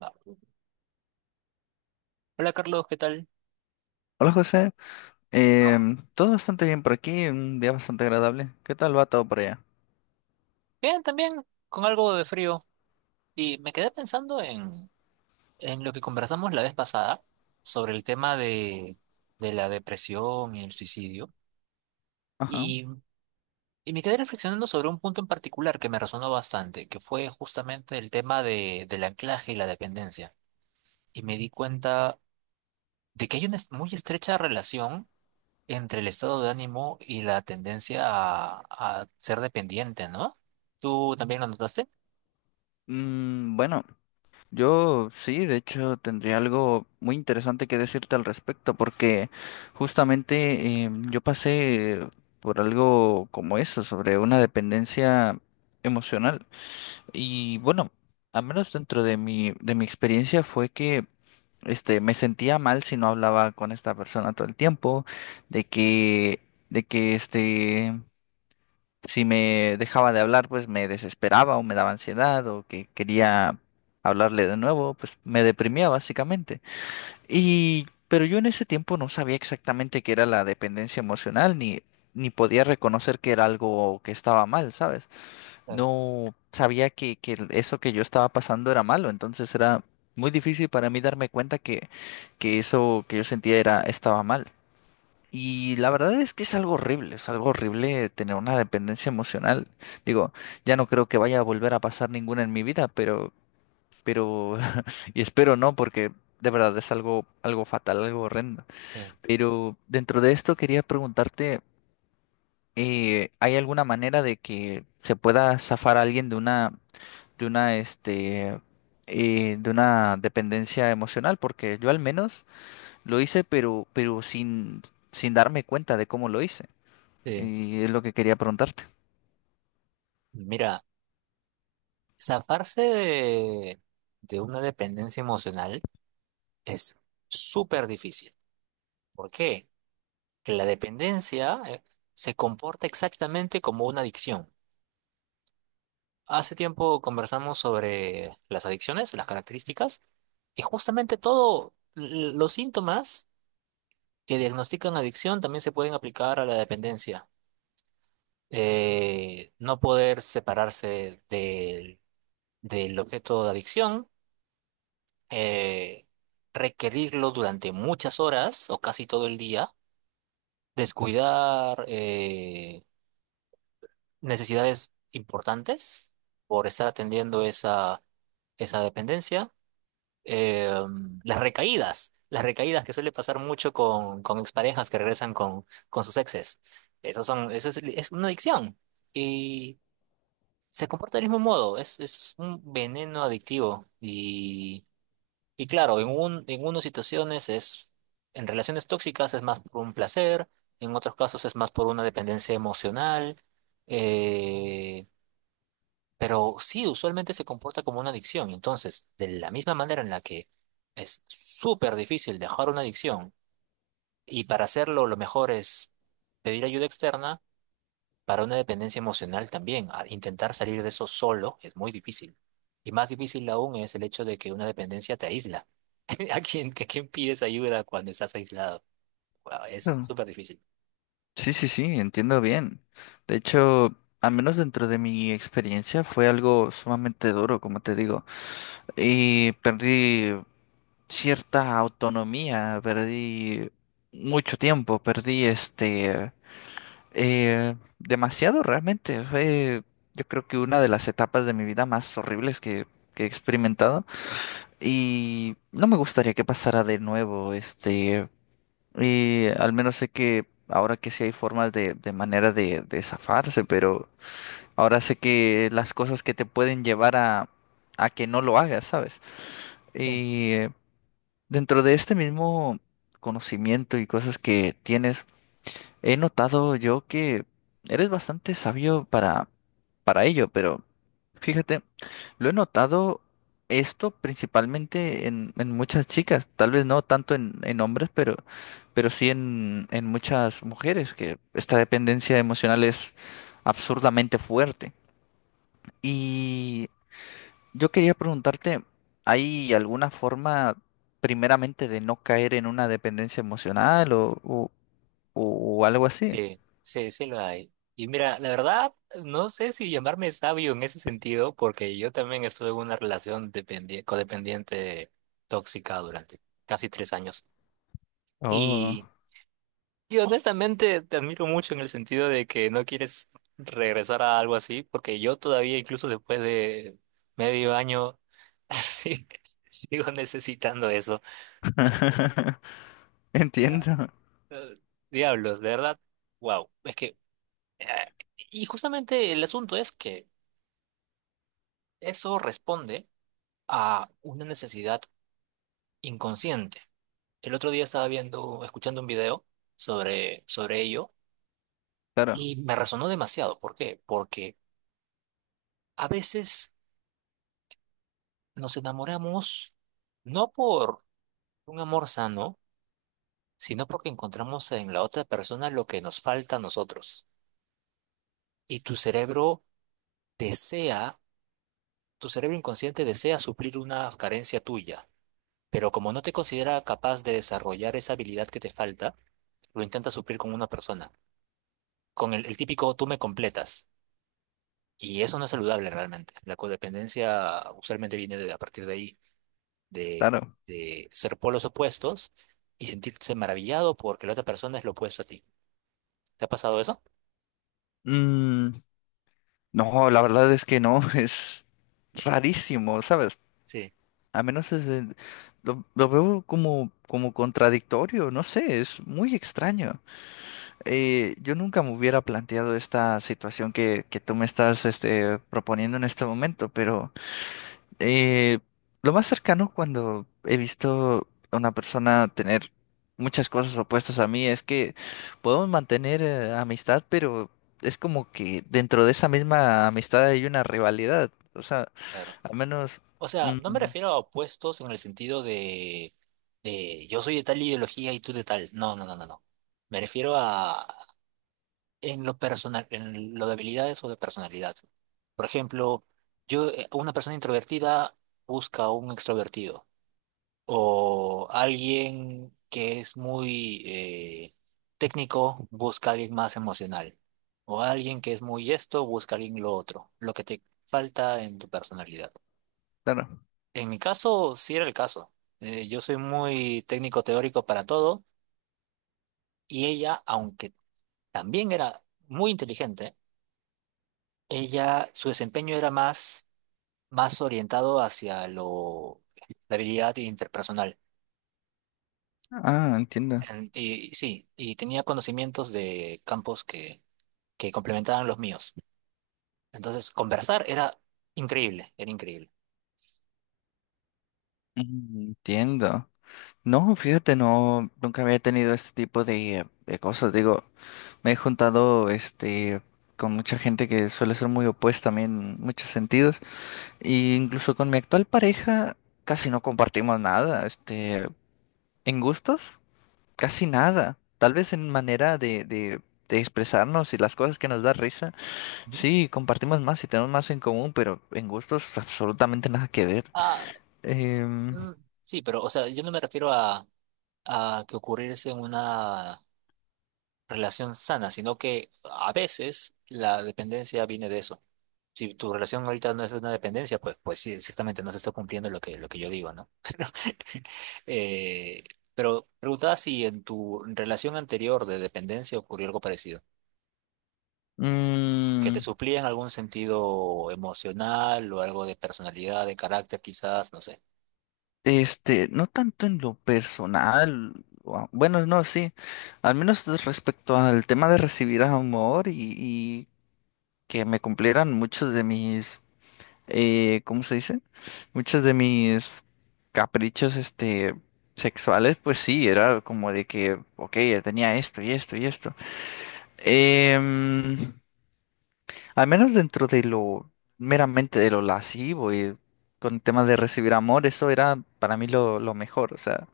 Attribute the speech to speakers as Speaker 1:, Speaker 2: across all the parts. Speaker 1: Ah, Hola Carlos, ¿qué tal?
Speaker 2: Hola José. Todo bastante bien por aquí, un día bastante agradable. ¿Qué tal va todo por allá?
Speaker 1: Bien, también con algo de frío. Y me quedé pensando en lo que conversamos la vez pasada sobre el tema de la depresión y el suicidio.
Speaker 2: Ajá.
Speaker 1: Y, y me quedé reflexionando sobre un punto en particular que me resonó bastante, que fue justamente el tema del anclaje y la dependencia. Y me di cuenta de que hay muy estrecha relación entre el estado de ánimo y la tendencia a ser dependiente, ¿no? ¿Tú también lo notaste?
Speaker 2: Mm, bueno, yo sí, de hecho tendría algo muy interesante que decirte al respecto porque justamente yo pasé por algo como eso, sobre una dependencia emocional. Y bueno, al menos dentro de mi experiencia fue que me sentía mal si no hablaba con esta persona todo el tiempo, de que, de que este, si me dejaba de hablar, pues me desesperaba o me daba ansiedad o que quería hablarle de nuevo, pues me deprimía básicamente. Y, pero yo en ese tiempo no sabía exactamente qué era la dependencia emocional, ni podía reconocer que era algo que estaba mal, ¿sabes?
Speaker 1: Claro.
Speaker 2: No sabía que eso que yo estaba pasando era malo, entonces era muy difícil para mí darme cuenta que eso que yo sentía era, estaba mal. Y la verdad es que es algo horrible tener una dependencia emocional. Digo, ya no creo que vaya a volver a pasar ninguna en mi vida, pero, y espero no, porque de verdad es algo, algo fatal, algo horrendo.
Speaker 1: Sí.
Speaker 2: Pero dentro de esto quería preguntarte, ¿hay alguna manera de que se pueda zafar a alguien de de una, este, de una dependencia emocional, porque yo al menos lo hice, pero sin darme cuenta de cómo lo hice.
Speaker 1: Sí,
Speaker 2: Y es lo que quería preguntarte.
Speaker 1: mira, zafarse de una dependencia emocional es súper difícil. ¿Por qué? Que la dependencia se comporta exactamente como una adicción. Hace tiempo conversamos sobre las adicciones, las características, y justamente todos los síntomas que diagnostican adicción también se pueden aplicar a la dependencia. No poder separarse del objeto de adicción eh, requerirlo durante muchas horas o casi todo el día, descuidar necesidades importantes por estar atendiendo esa dependencia, eh, las recaídas que suele pasar mucho con exparejas que regresan con sus exes. Esas son, eso es una adicción y se comporta del mismo modo, es un veneno adictivo y... Y claro, en unas situaciones es, en relaciones tóxicas es más por un placer, en otros casos es más por una dependencia emocional, eh, pero sí, usualmente se comporta como una adicción. Entonces, de la misma manera en la que es súper difícil dejar una adicción y para hacerlo lo mejor es pedir ayuda externa, para una dependencia emocional también, intentar salir de eso solo es muy difícil. Y más difícil aún es el hecho de que una dependencia te aísla. A quién pides ayuda cuando estás aislado? Guau, es
Speaker 2: Claro.
Speaker 1: súper difícil.
Speaker 2: Sí, entiendo bien. De hecho, al menos dentro de mi experiencia fue algo sumamente duro, como te digo. Y perdí cierta autonomía, perdí mucho tiempo, perdí demasiado realmente. Fue, yo creo que una de las etapas de mi vida más horribles que he experimentado. Y no me gustaría que pasara de nuevo. Y al menos sé que ahora que sí hay formas de zafarse, pero ahora sé que las cosas que te pueden llevar a que no lo hagas, ¿sabes?
Speaker 1: Sí.
Speaker 2: Y eh, dentro de este mismo conocimiento y cosas que tienes he notado yo que eres bastante sabio para ello, pero fíjate, lo he notado esto principalmente en muchas chicas, tal vez no tanto en hombres, pero sí en muchas mujeres, que esta dependencia emocional es absurdamente fuerte. Y yo quería preguntarte, ¿hay alguna forma primeramente de no caer en una dependencia emocional o algo así?
Speaker 1: Sí, sí lo hay. Y mira, la verdad, no sé si llamarme sabio en ese sentido, porque yo también estuve en una relación codependiente tóxica durante casi 3 años.
Speaker 2: Oh.
Speaker 1: y Y honestamente te admiro mucho en el sentido de que no quieres regresar a algo así, porque yo todavía, incluso después de medio año, sigo necesitando eso. Ya.
Speaker 2: Entiendo.
Speaker 1: Eh, diablos, de verdad, wow. Es que, eh, y justamente el asunto es que eso responde a una necesidad inconsciente. El otro día estaba viendo, escuchando un video sobre ello
Speaker 2: Claro,
Speaker 1: y me resonó demasiado. ¿Por qué? Porque a veces. Nos enamoramos no por un amor sano, sino porque encontramos en la otra persona lo que nos falta a nosotros. Y tu cerebro desea, tu cerebro inconsciente desea suplir una carencia tuya, pero como no te considera capaz de desarrollar esa habilidad que te falta, lo intenta suplir con una persona, con el típico tú me completas. Y eso no es saludable realmente. La codependencia usualmente viene de, a partir de ahí. de,
Speaker 2: claro.
Speaker 1: de ser polos opuestos y sentirse maravillado porque la otra persona es lo opuesto a ti. ¿Te ha pasado eso?
Speaker 2: Mm, no, la verdad es que no, es rarísimo, ¿sabes?
Speaker 1: Sí,
Speaker 2: A menos es lo veo como, como contradictorio, no sé, es muy extraño. Yo nunca me hubiera planteado esta situación que tú me estás proponiendo en este momento, pero... Eh, lo más cercano cuando he visto a una persona tener muchas cosas opuestas a mí es que podemos mantener amistad, pero es como que dentro de esa misma amistad hay una rivalidad. O sea,
Speaker 1: claro.
Speaker 2: al menos...
Speaker 1: O sea,
Speaker 2: Mm,
Speaker 1: no me refiero a opuestos en el sentido de yo soy de tal ideología y tú de tal. No, no, no, no, no. Me refiero a en lo personal, en lo de habilidades o de personalidad. Por ejemplo, yo, una persona introvertida busca a un extrovertido, o alguien que es muy técnico busca a alguien más emocional, o alguien que es muy esto busca a alguien lo otro, lo que te falta en tu personalidad.
Speaker 2: claro.
Speaker 1: En mi caso, sí era el caso. Yo soy muy técnico teórico para todo y ella, aunque también era muy inteligente, ella, su desempeño era más, más orientado hacia lo, la habilidad interpersonal.
Speaker 2: Ah, entiendo.
Speaker 1: Y sí, y tenía conocimientos de campos que complementaban los míos. Entonces, conversar era increíble, era increíble.
Speaker 2: Mm, entiendo. No, fíjate, no, nunca había tenido este tipo de cosas. Digo, me he juntado con mucha gente que suele ser muy opuesta a mí en muchos sentidos. Y incluso con mi actual pareja casi no compartimos nada, en gustos, casi nada. Tal vez en manera de expresarnos y las cosas que nos da risa,
Speaker 1: Ujú.
Speaker 2: sí, compartimos más y tenemos más en común, pero en gustos absolutamente nada que ver.
Speaker 1: Ah,
Speaker 2: Em,
Speaker 1: mm, sí, pero, o sea, yo no me refiero a que ocurriese una relación sana, sino que a veces la dependencia viene de eso. Si tu relación ahorita no es una dependencia, pues, pues sí, ciertamente no se está cumpliendo lo que yo digo, ¿no? Eh, pero preguntaba si en tu relación anterior de dependencia ocurrió algo parecido. Que te
Speaker 2: mm,
Speaker 1: suplía en algún sentido emocional o algo de personalidad, de carácter quizás, no sé.
Speaker 2: no tanto en lo personal, o a- bueno, no, sí, al menos respecto al tema de recibir amor y que me cumplieran muchos de mis ¿cómo se dice? Muchos de mis caprichos, sexuales, pues sí, era como de que, ok, ya tenía esto y esto y esto. Em, Al menos dentro de lo meramente de lo lascivo y con temas de recibir amor, eso era para mí lo mejor. O sea,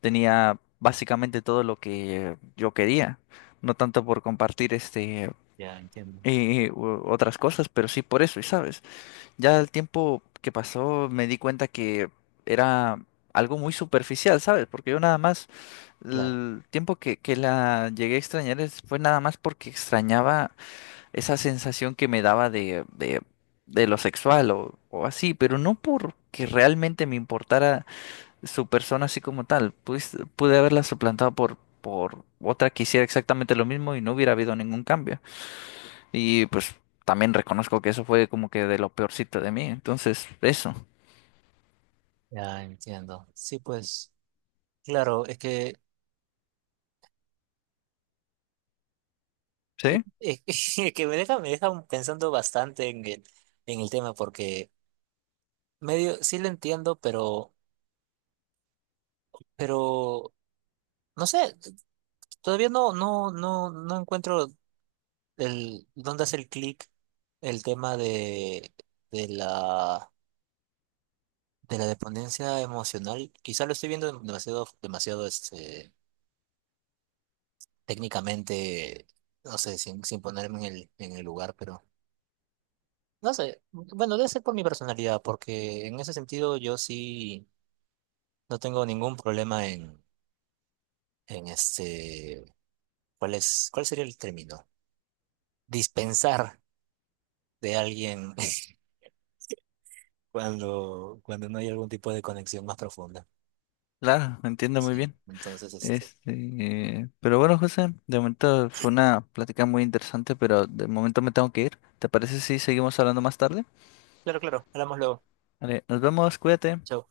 Speaker 2: tenía básicamente todo lo que yo quería. No tanto por compartir
Speaker 1: Ya entiendo,
Speaker 2: y otras cosas, pero sí por eso, y sabes. Ya el tiempo que pasó me di cuenta que era algo muy superficial, ¿sabes? Porque yo nada más,
Speaker 1: claro,
Speaker 2: el tiempo que la llegué a extrañar fue nada más porque extrañaba esa sensación que me daba de lo sexual o así, pero no porque realmente me importara su persona así como tal. Pues, pude haberla suplantado por otra que hiciera exactamente lo mismo y no hubiera habido ningún cambio. Y pues también reconozco que eso fue como que de lo peorcito de mí. Entonces, eso.
Speaker 1: ya entiendo. Sí, pues, claro, es que,
Speaker 2: Sí,
Speaker 1: es que me deja pensando bastante en el tema porque medio, sí lo entiendo, pero, no sé, todavía no, no, no, no encuentro el, dónde hacer clic el tema de la de la dependencia emocional, quizá lo estoy viendo demasiado, demasiado este, técnicamente, no sé, sin, sin ponerme en el lugar, pero no sé, bueno, debe ser por mi personalidad, porque en ese sentido yo sí no tengo ningún problema en este, ¿cuál es, cuál sería el término? Dispensar de alguien cuando, cuando no hay algún tipo de conexión más profunda.
Speaker 2: claro, entiendo muy
Speaker 1: Sí,
Speaker 2: bien.
Speaker 1: entonces, este,
Speaker 2: Pero bueno, José, de momento fue una plática muy interesante, pero de momento me tengo que ir. ¿Te parece si seguimos hablando más tarde?
Speaker 1: claro, claro, hablamos luego.
Speaker 2: Vale, nos vemos, cuídate.
Speaker 1: Chao.